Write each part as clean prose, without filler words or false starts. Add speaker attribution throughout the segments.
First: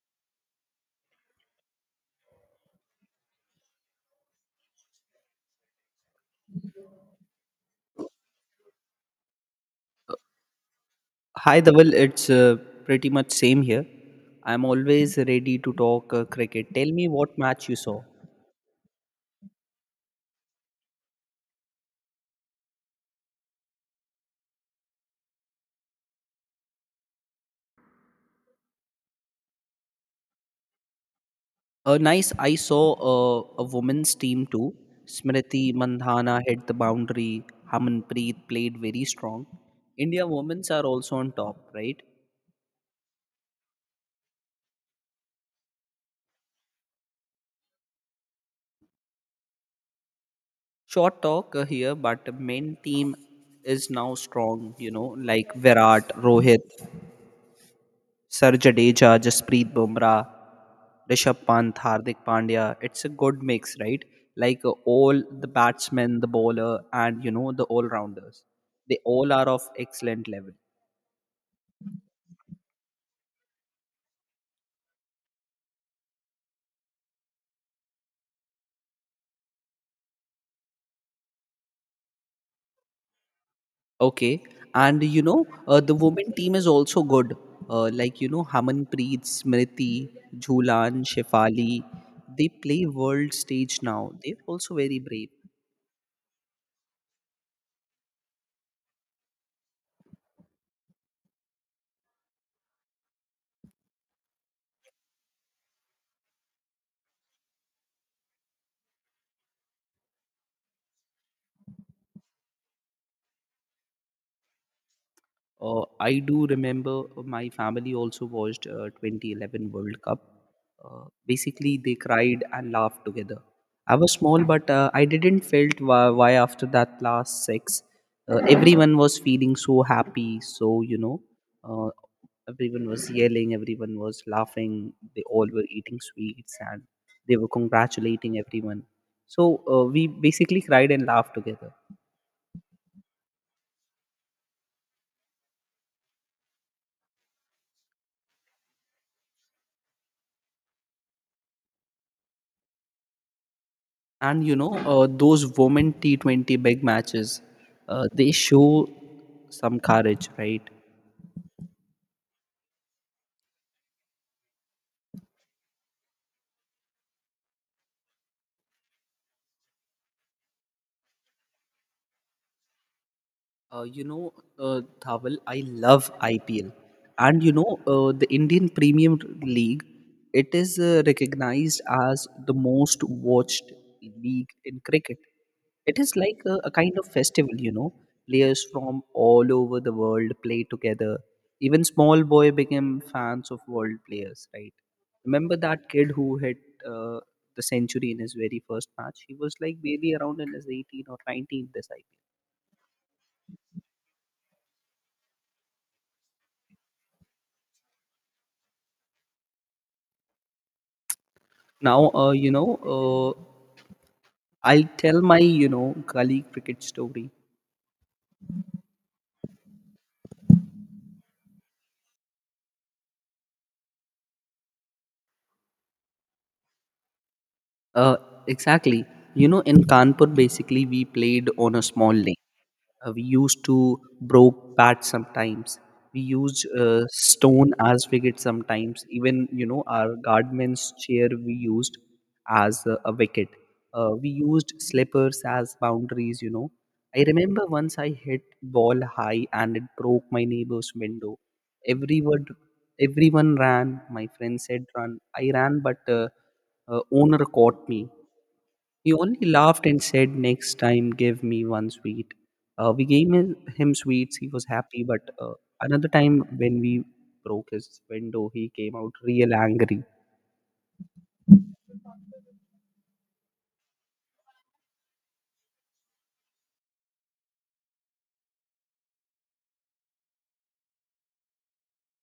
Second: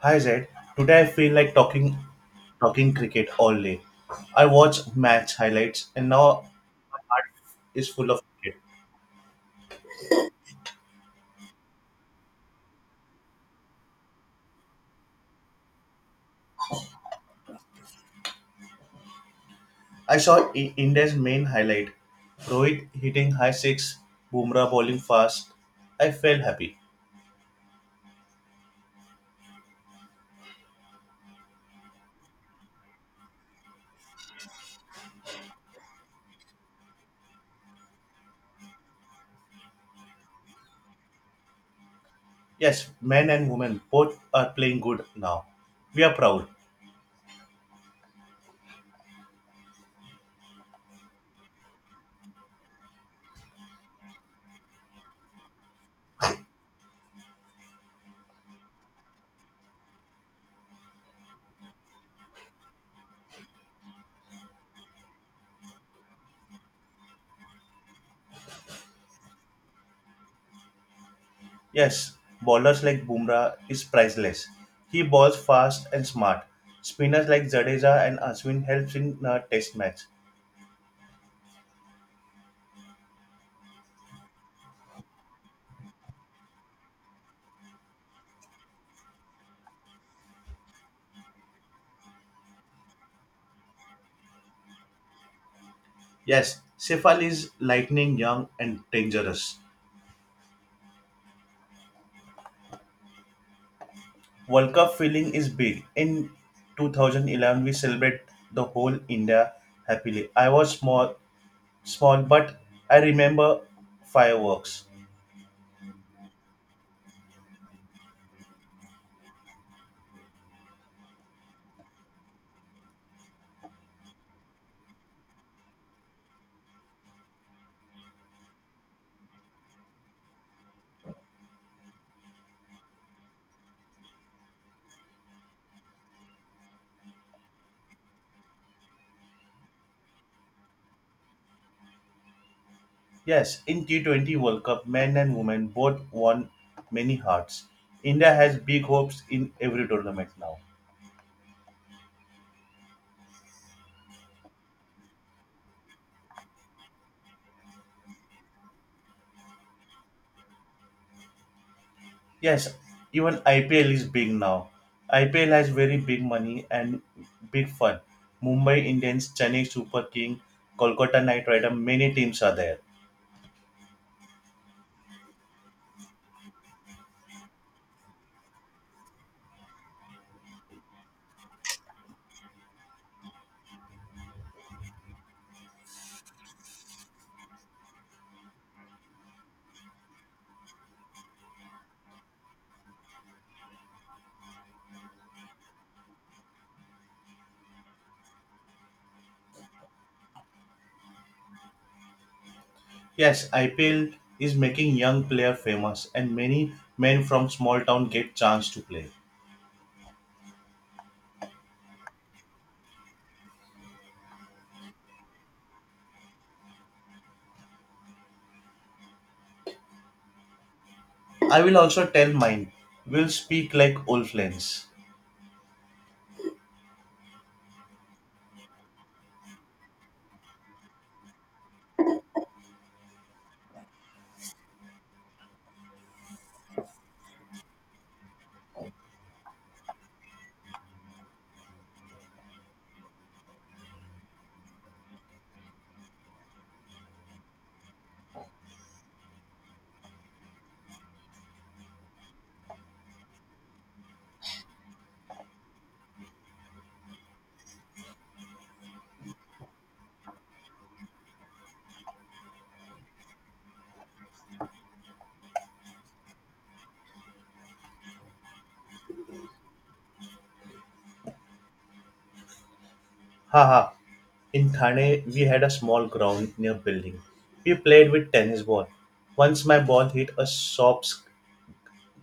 Speaker 1: Hi Zed. Today I feel like talking cricket all day. I watch match highlights and now heart is full of cricket.
Speaker 2: Hi, Dhaval. It's pretty much same here. I'm always ready to talk cricket. Tell me what match you saw.
Speaker 1: I saw India's main highlight, Rohit hitting high six, Bumrah bowling fast. I felt happy.
Speaker 2: Nice. I saw a women's team too. Smriti Mandhana hit the boundary. Harmanpreet played very strong. India women's are also on top, right?
Speaker 1: Yes, men and women both are playing good now. We are proud.
Speaker 2: Short talk here, but men team is now strong. You know, like Virat, Rohit, Sir Jadeja, Jasprit Bumrah, Rishabh Pant, Hardik Pandya. It's a good mix, right? Like all the batsmen, the bowler, and you know the all-rounders. They all are of excellent level.
Speaker 1: Yes, bowlers like Bumrah is priceless. He bowls fast and smart. Spinners like Jadeja and Ashwin helps in a test match.
Speaker 2: Okay, and the women team is also good. Like you know Hamanpreet, Smriti, Jhulan, Shefali. They play world stage now. They're also very brave.
Speaker 1: Yes, Cephal is lightning young and dangerous. World Cup feeling is big. In 2011, we celebrate the whole India happily. I was small, but I remember fireworks.
Speaker 2: I do remember my family also watched 2011 World Cup. Basically, they cried and laughed together. I was small, but I didn't felt why after that last six, everyone was feeling so happy. So you know, uh, everyone was yelling, everyone was laughing. They all were eating sweets and they were congratulating everyone. So we basically cried and laughed together.
Speaker 1: Yes, in T20 World Cup, men and women both won many hearts. India has big hopes in every tournament now.
Speaker 2: And you know those women T20 big matches, they show some courage, right?
Speaker 1: Yes, even IPL is big now. IPL has very big money and big fun. Mumbai Indians, Chennai Super King, Kolkata Knight Rider, many teams are there.
Speaker 2: You know, Thawal, I love IPL. And you know, the Indian Premier League, it is recognized as the most watched league in cricket. It is like a kind of festival, you know. Players from all over the world play together. Even small boy became fans of world players, right? Remember that kid who hit uh, the century in his very first match? He was like barely around in his 18 or 19 this.
Speaker 1: Yes, IPL is making young player famous and many men from small town get chance to play.
Speaker 2: Now, I tell my, you know, gully cricket story.
Speaker 1: I will also tell mine. We'll speak like old friends.
Speaker 2: Uh, exactly. You know, in Kanpur, basically, we played on a small lane. We used to broke bat sometimes. We used stone as wicket sometimes. Even you know, our guardman's chair we used as a wicket. We used slippers as boundaries. You know, I remember once I hit ball high and it broke my neighbor's window. Everyone, everyone ran. My friend said run. I ran, but owner caught me, he only laughed and said, next time, give me one sweet. We gave him sweets. He was happy. But another time, when we broke his window, he came out real angry.
Speaker 1: Haha. In Thane, we had a small ground near building. We played with tennis ball. Once my ball hit a soft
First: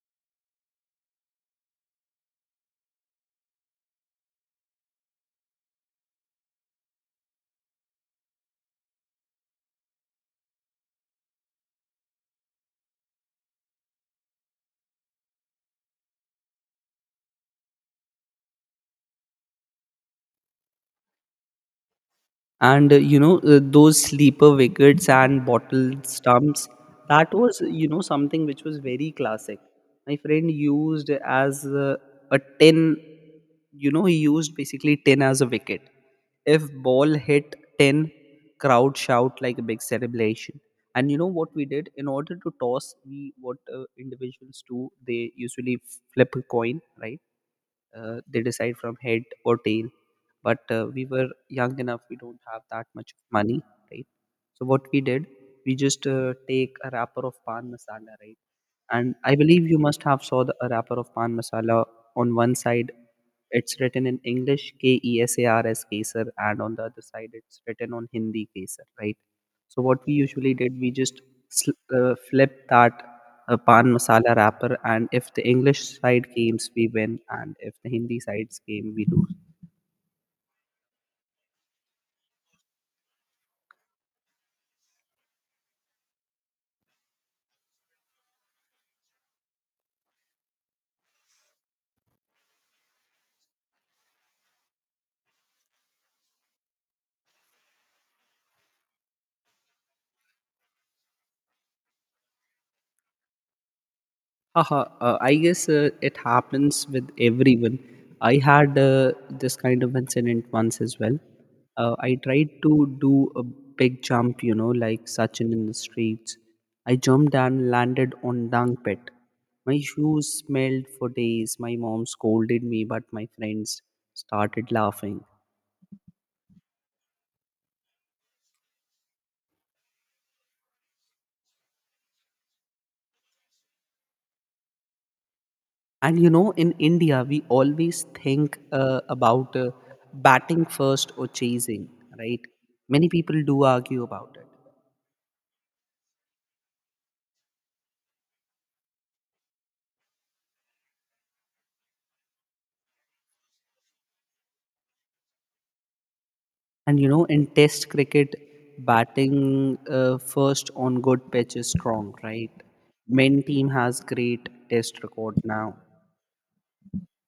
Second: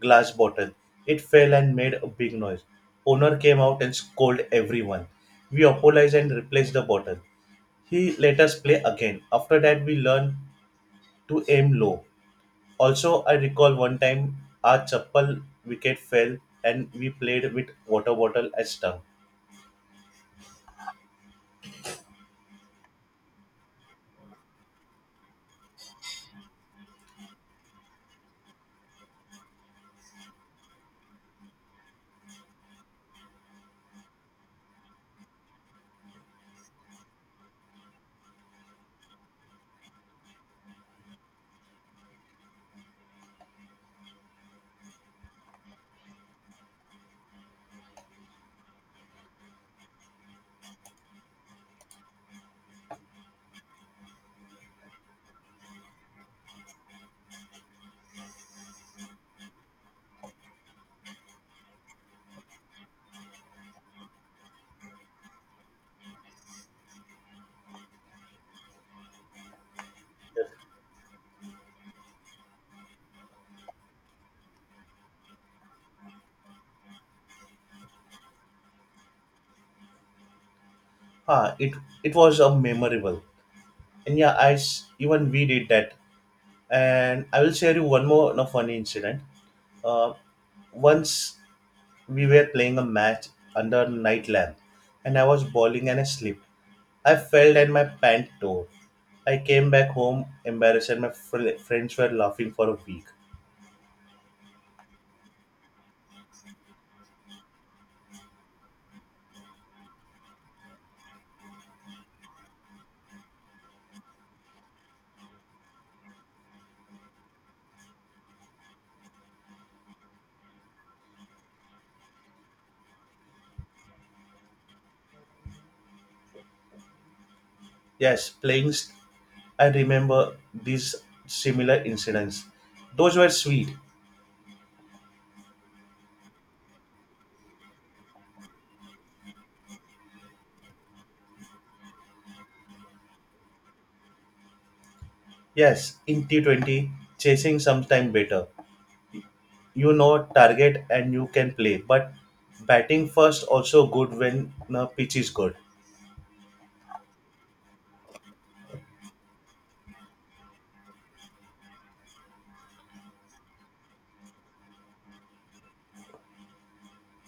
Speaker 1: glass bottle. It fell and made a big noise. Owner came out and scolded everyone. We apologized and replaced the bottle. He let us play again. After that, we learned to aim low. Also, I recall one time our chappal wicket fell and we played with water bottle as tongue.
Speaker 2: And those sleeper wickets and bottle stumps, that was you know something which was very classic. My friend used as a tin, you know, he used basically tin as a wicket. If ball hit 10, crowd shout like a big celebration. And you know what we did in order to toss, we, what individuals do, they usually flip a coin, right? They decide from head or tail. But we were young enough, we don't have that much money, right? So what we did, we just take a wrapper of pan masala, right? And I believe you must have saw the a wrapper of pan masala. On one side, it's written in English KESARS Kesar, and on the other side, it's written on Hindi Kesar, right? So what we usually did, we just flip that pan masala wrapper, and if the English side games, we win, and if the Hindi sides game, we lose.
Speaker 1: Ah, it was a memorable. And yeah, even we did that. And I will share you one more no, funny incident. Uh, once we were playing a match under night lamp, and I was bowling and I slipped. I fell and my pant tore. I came back home embarrassed, and my friends were laughing for a week.
Speaker 2: Haha, I guess it happens with everyone. I had this kind of incident once as well. I tried to do a big jump, you know, like Sachin in the streets. I jumped and landed on dung pit. My shoes smelled for days. My mom scolded me, but my friends started laughing.
Speaker 1: Yes, I remember these similar incidents. Those were sweet.
Speaker 2: And you know, in India, we always think about batting first or chasing, right? Many people do argue about it.
Speaker 1: Yes, in T20, chasing sometime better. You know target and you can play, but batting first also good when the pitch is good.
Speaker 2: And you know, in Test cricket, batting first on good pitch is strong, right? Men team has great Test record now.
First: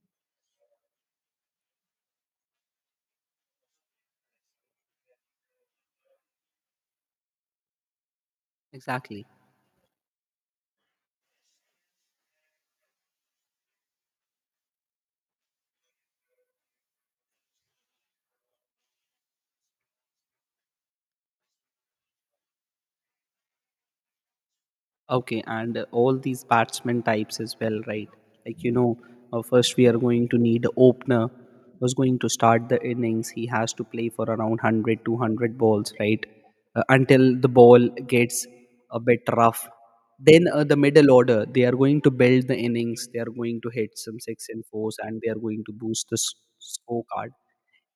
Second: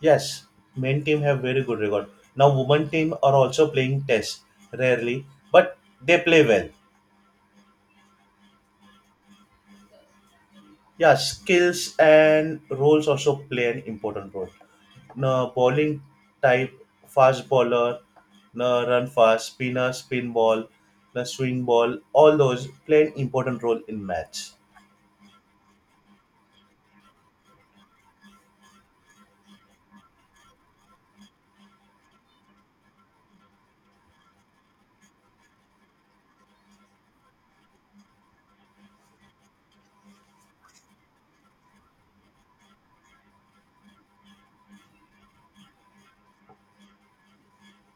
Speaker 1: Yes, men team have very good record. Now women team are also playing test rarely, but they play well.
Speaker 2: Exactly.
Speaker 1: Yeah, skills and roles also play an important role. Now, bowling type, fast bowler, now run fast, spinner, spin ball, no swing ball, all those play an important role in match.
Speaker 2: Okay, and all these batsman types as well, right? Like you know, first we are going to need a opener who's going to start the innings. He has to play for around 100, 200 balls, right? Until the ball gets a bit rough. Then the middle order, they are going to build the innings. They are going to hit some six and fours, and they are going to boost the scorecard,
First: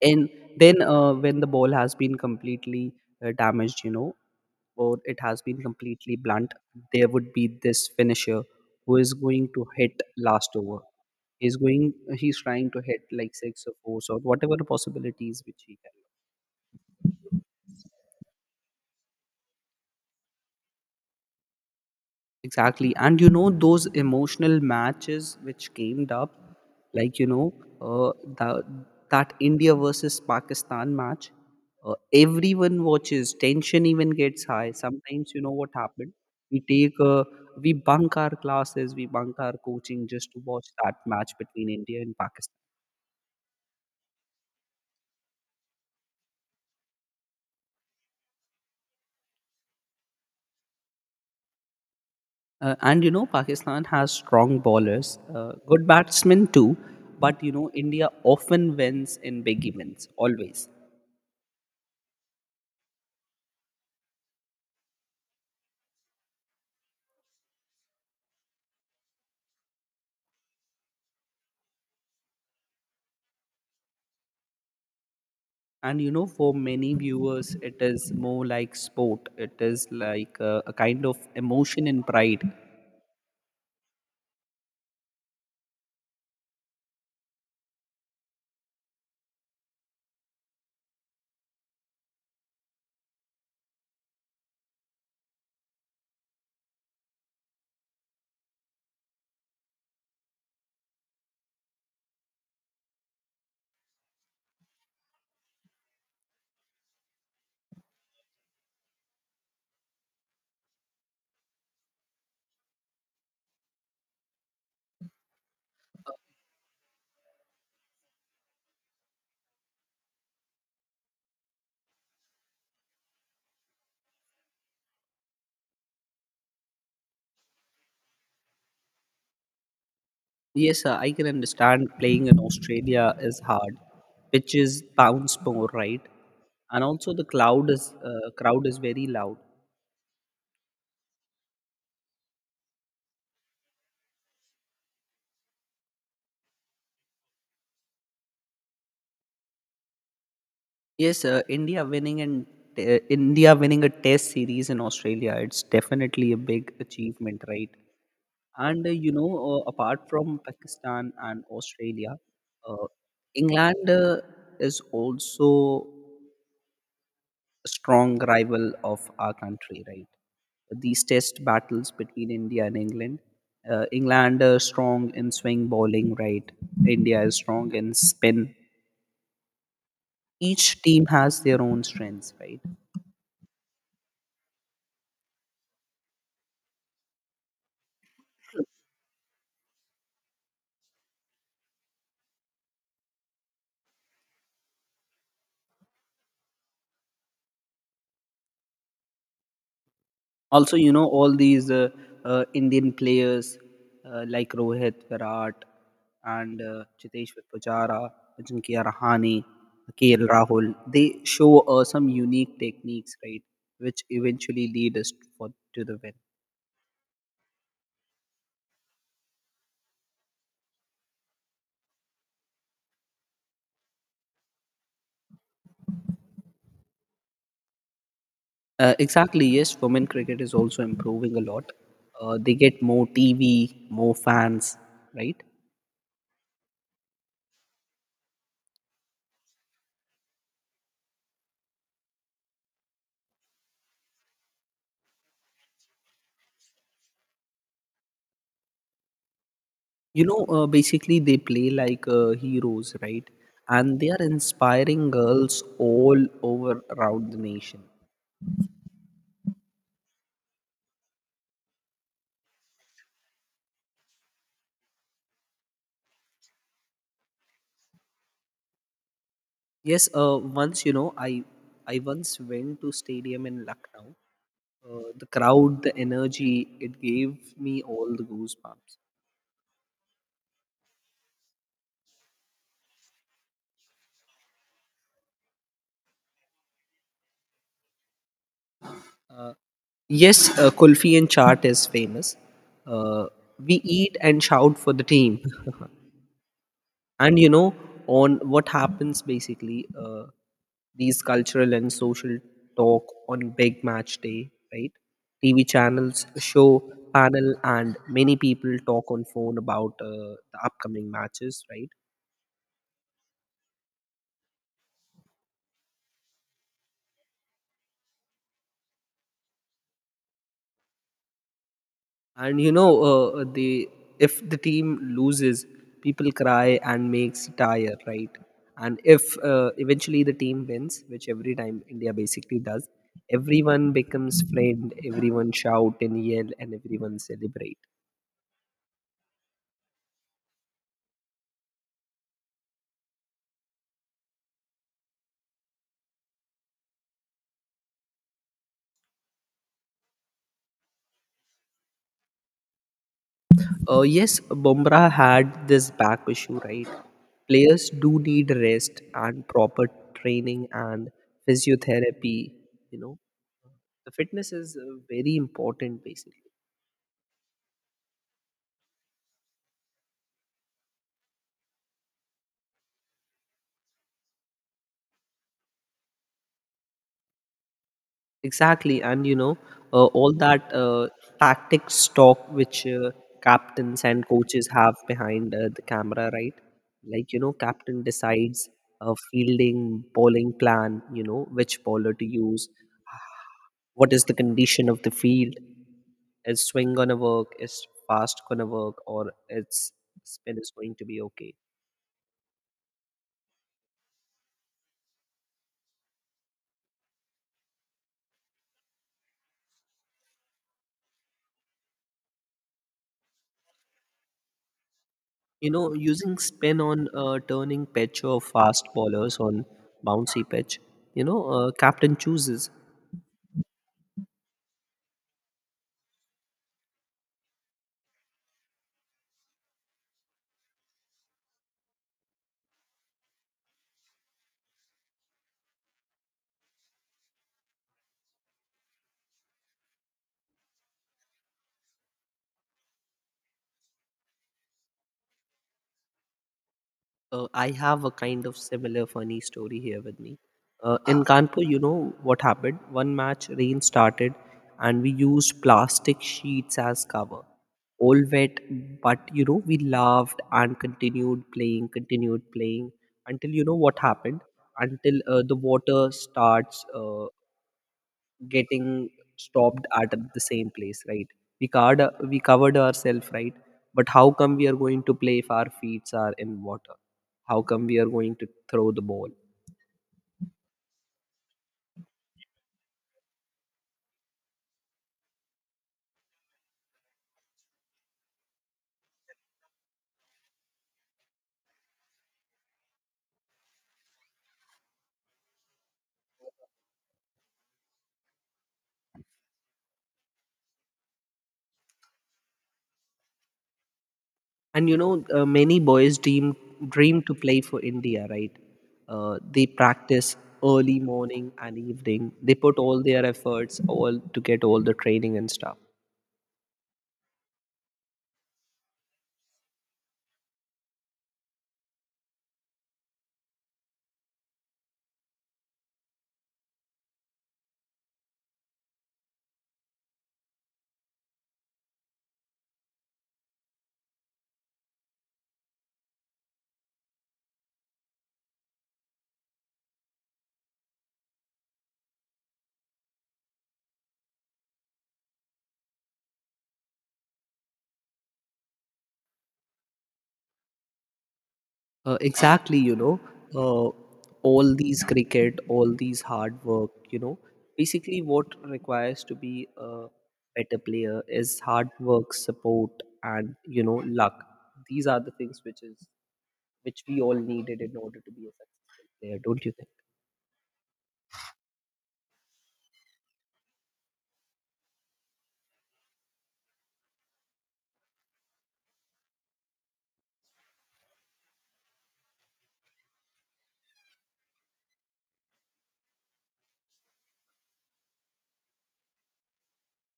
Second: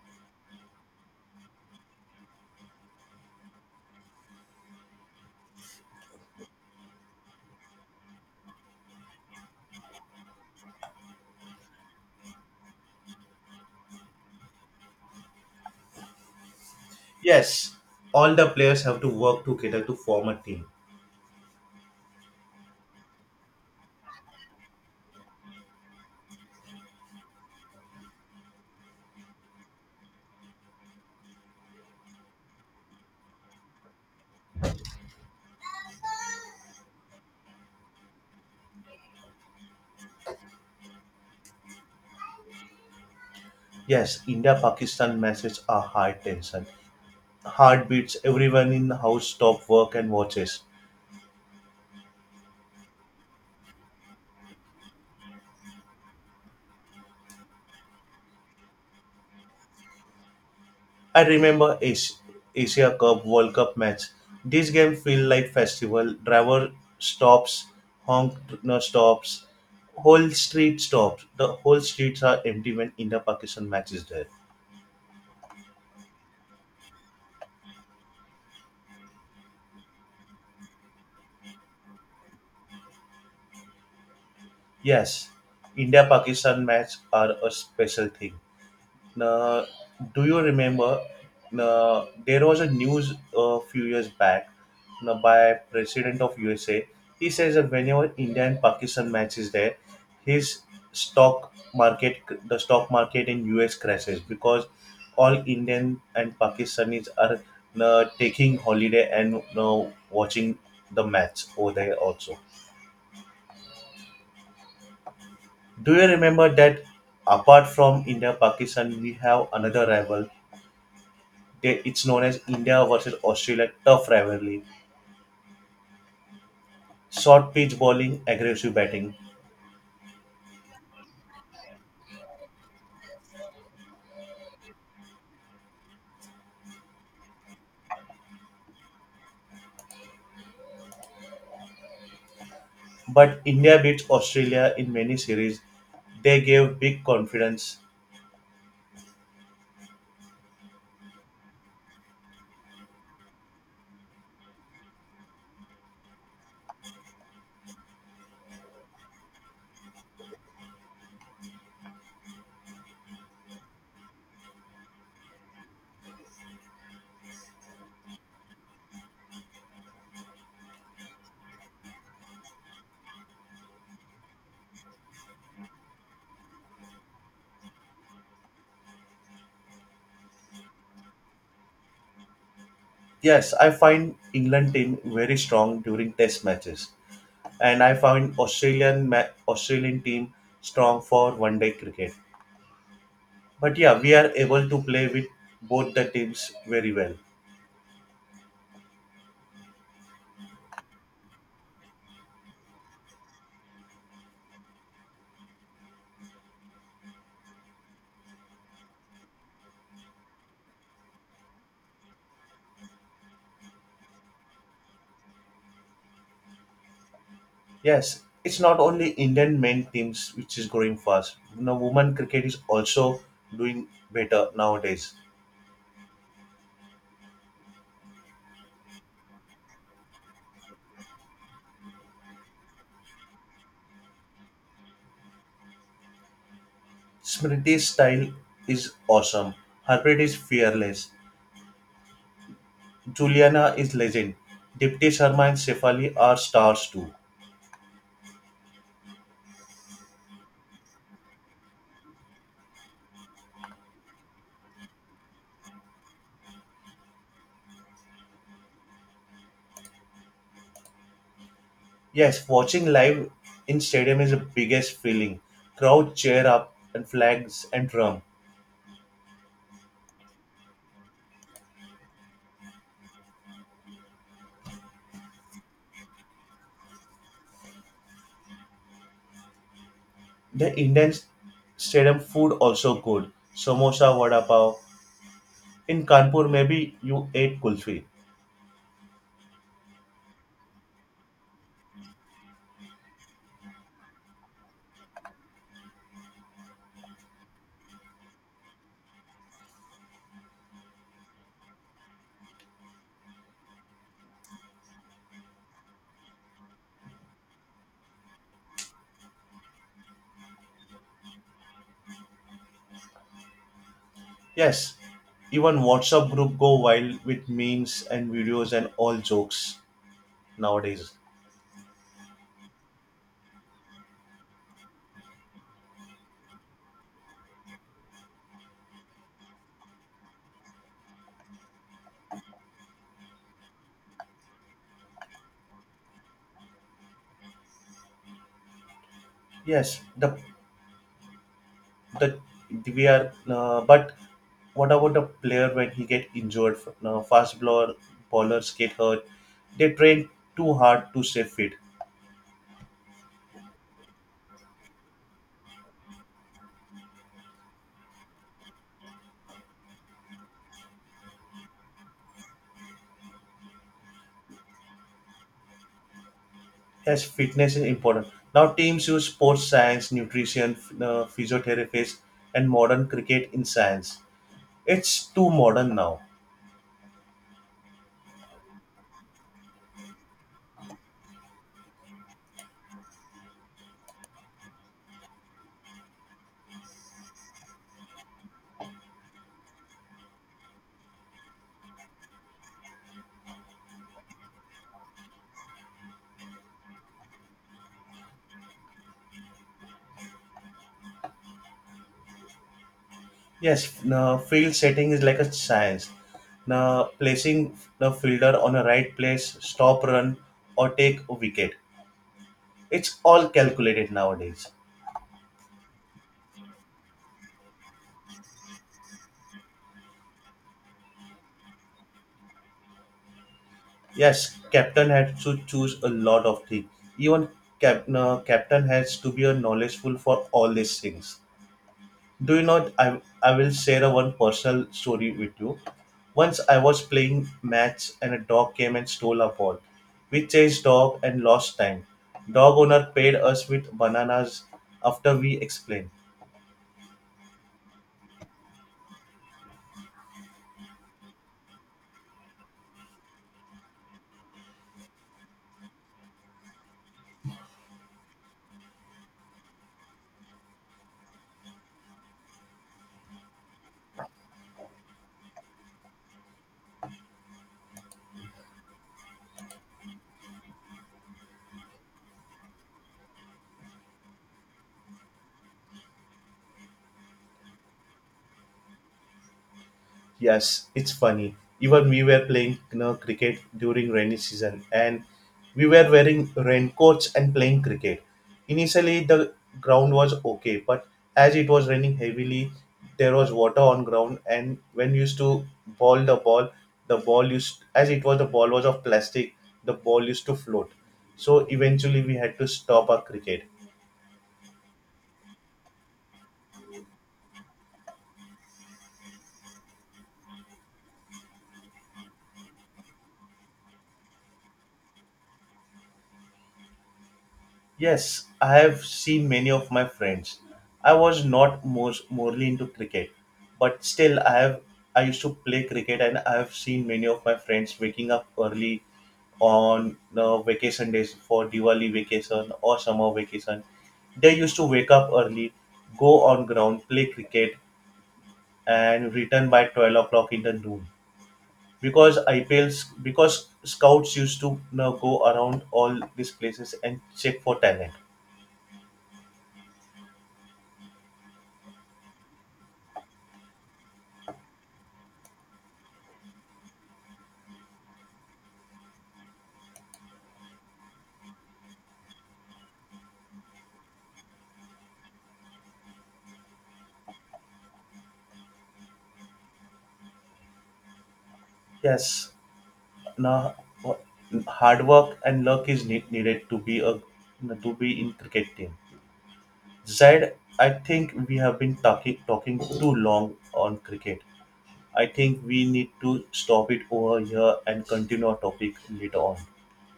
Speaker 2: and then when the ball has been completely damaged, you know, or it has been completely blunt, there would be this finisher who is going to hit last over. He's trying to hit like six or four or whatever the possibilities which he can.
Speaker 1: Yes, all the players have to work together to form a team.
Speaker 2: Exactly. And you know, those emotional matches which came up, like, you know, uh, the, that India versus Pakistan match, everyone watches, tension even gets high. Sometimes, you know what happened? We take, we bunk our classes, we bunk our coaching just to watch that match between India and Pakistan.
Speaker 1: Yes, India Pakistan matches are high tension. Heartbeats. Everyone in the house stops work and watches.
Speaker 2: And you know, Pakistan has strong bowlers, good batsmen too, but you know, India often wins in big events, always.
Speaker 1: I remember Asia Cup World Cup match. This game feel like festival. Driver stops, honk no stops, whole street stops. The whole streets are empty when India Pakistan match is there.
Speaker 2: And you know, for many viewers it is more like sport, it is like a kind of emotion and pride.
Speaker 1: Yes, India Pakistan match are a special thing. Now, do you remember? Now, there was a news a few years back now, by President of USA. He says that whenever India and Pakistan match is there, his stock market, the stock market in US crashes because all Indian and Pakistanis are now, taking holiday and now watching the match over there also. Do you remember that apart from India Pakistan, we have another rival. It's known as India versus Australia tough rivalry. Short pitch bowling, aggressive batting.
Speaker 2: Yes sir, I can understand playing in Australia is hard. Pitches bounce more, right? And also the cloud is, crowd is very loud.
Speaker 1: But India beats Australia in many series. They gave big confidence.
Speaker 2: Yes sir, India winning a test series in Australia, it's definitely a big achievement, right? And you know, apart from Pakistan and Australia, uh, England is also a strong rival of our country, right? These test battles between India and England. England is strong in swing bowling, right? India is strong in spin. Each team has their own strengths, right?
Speaker 1: Yes, I find England team very strong during test matches. And I find Australian team strong for one day cricket. But yeah, we are able to play with both the teams very well.
Speaker 2: Also, you know, all these Indian players, like Rohit, Virat, and Chiteshwar Pujara, Ajinkya Rahane, KL Rahul, they show some unique techniques, right, which eventually lead us for, to the win.
Speaker 1: Yes, it's not only Indian men teams which is growing fast. You know, women cricket is also doing better nowadays.
Speaker 2: Uh, exactly, yes, women cricket is also improving a lot. They get more TV, more fans, right?
Speaker 1: Smriti's style is awesome. Harpreet is fearless. Juliana is legend. Dipti Sharma and Sefali are stars too.
Speaker 2: You know, basically they play like heroes, right? And they are inspiring girls all over around the nation.
Speaker 1: Yes, watching live in stadium is the biggest feeling. Crowd cheer up and flags and drum.
Speaker 2: Yes, once you know, I once went to stadium in Lucknow. The crowd, the energy, it gave me all the goosebumps.
Speaker 1: The Indian stadium food also good. Samosa, vada pav. In Kanpur, maybe you ate kulfi.
Speaker 2: Uh, yes, kulfi and chaat is famous. Uh, we eat and shout for the team. And you know, on what happens basically, these cultural and social talk on big match day, right? TV channels show panel, and many people talk on phone about the upcoming matches, right?
Speaker 1: Yes, even WhatsApp group go wild with memes and videos and all jokes nowadays.
Speaker 2: And you know, the if the team loses, people cry and makes satire, right? And if eventually the team wins, which every time India basically does, everyone becomes friend, everyone shout and yell, and everyone celebrate.
Speaker 1: Yes, the we are. But what about the player when he get injured? Fast bowlers get hurt. They train too hard to stay fit.
Speaker 2: Yes, Bumrah had this back issue, right? Players do need rest and proper training and physiotherapy. You know, the fitness is very important, basically.
Speaker 1: Yes, fitness is important. Now teams use sports science, nutrition, physiotherapists, and modern cricket in science. It's too modern now.
Speaker 2: Exactly, and you know, all that tactics talk which captains and coaches have behind the camera, right? Like you know, captain decides a fielding, bowling plan. You know, which bowler to use. What is the condition of the field? Is swing gonna work? Is fast gonna work? Or its spin is going to be okay?
Speaker 1: Yes, now field setting is like a science. Now placing the fielder on a right place, stop run, or take a wicket. It's all calculated nowadays.
Speaker 2: You know, using spin on turning pitch or fast bowlers on bouncy pitch, you know, captain chooses.
Speaker 1: Yes, captain had to choose a lot of things. Even now, captain has to be a knowledgeful for all these things. Do you know? I will share a one personal story with you. Once I was playing match and a dog came and stole a ball. We chased dog and lost time. Dog owner paid us with bananas after we explained.
Speaker 2: I have a kind of similar funny story here with me. In Kanpur, you know what happened? One match, rain started, and we used plastic sheets as cover. All wet, but you know, we laughed and continued playing until you know what happened? Until the water starts. Getting stopped at the same place, right? We card, we covered ourselves, right? But how come we are going to play if our feet are in water? How come we are going to throw the ball?
Speaker 1: Yes, it's funny. Even we were playing you know, cricket during rainy season and we were wearing raincoats and playing cricket. Initially the ground was okay, but as it was raining heavily, there was water on ground and when we used to ball the ball, the ball used as it was the ball was of plastic, the ball used to float. So eventually we had to stop our cricket.
Speaker 2: And you know, many boys dream to play for India, right? They practice early morning and evening, they put all their efforts all to get all the training and stuff.
Speaker 1: Yes, I have seen many of my friends. I was not most morely into cricket, but still I used to play cricket and I have seen many of my friends waking up early on vacation days for Diwali vacation or summer vacation. They used to wake up early, go on ground, play cricket and return by 12 o'clock in the noon. Because IPLs because scouts used to you know, go around all these places and check for talent.
Speaker 2: Exactly, you know, uh, all these cricket, all these hard work, you know, basically what requires to be a better player is hard work, support, and you know, luck. These are the things which we all needed in order to be a successful player, don't you think?
Speaker 1: Yes, now, hard work and luck is needed to be a to be in cricket team. Zaid, I think we have been talking too long on cricket. I think we need to stop it over here and continue our topic later on.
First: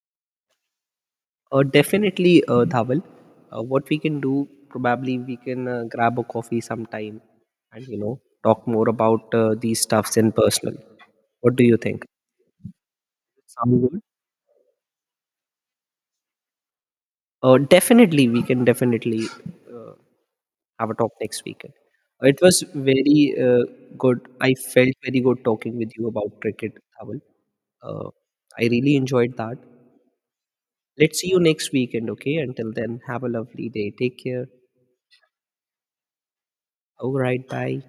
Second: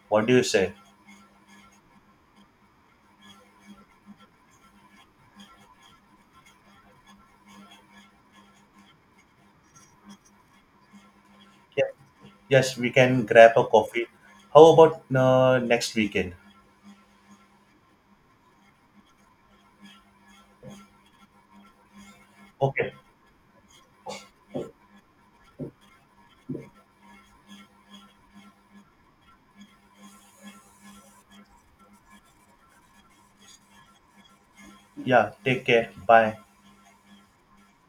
Speaker 1: What do you say?
Speaker 2: Definitely, Dhawal. What we can do, probably we can grab a coffee sometime, and you know, talk more about these stuffs in personal. What do you
Speaker 1: Yeah.
Speaker 2: think?
Speaker 1: Yes, we can grab a
Speaker 2: Sound good?
Speaker 1: coffee. How about next weekend?
Speaker 2: Definitely, we can definitely uh, have a talk next weekend. It was
Speaker 1: Okay.
Speaker 2: very good. I felt very good talking with you about cricket, Dhaval. Uh, I really enjoyed that. Let's see you next weekend, okay? Until then, have a lovely day. Take care.
Speaker 1: Yeah. Take care. Bye.
Speaker 2: All right, bye.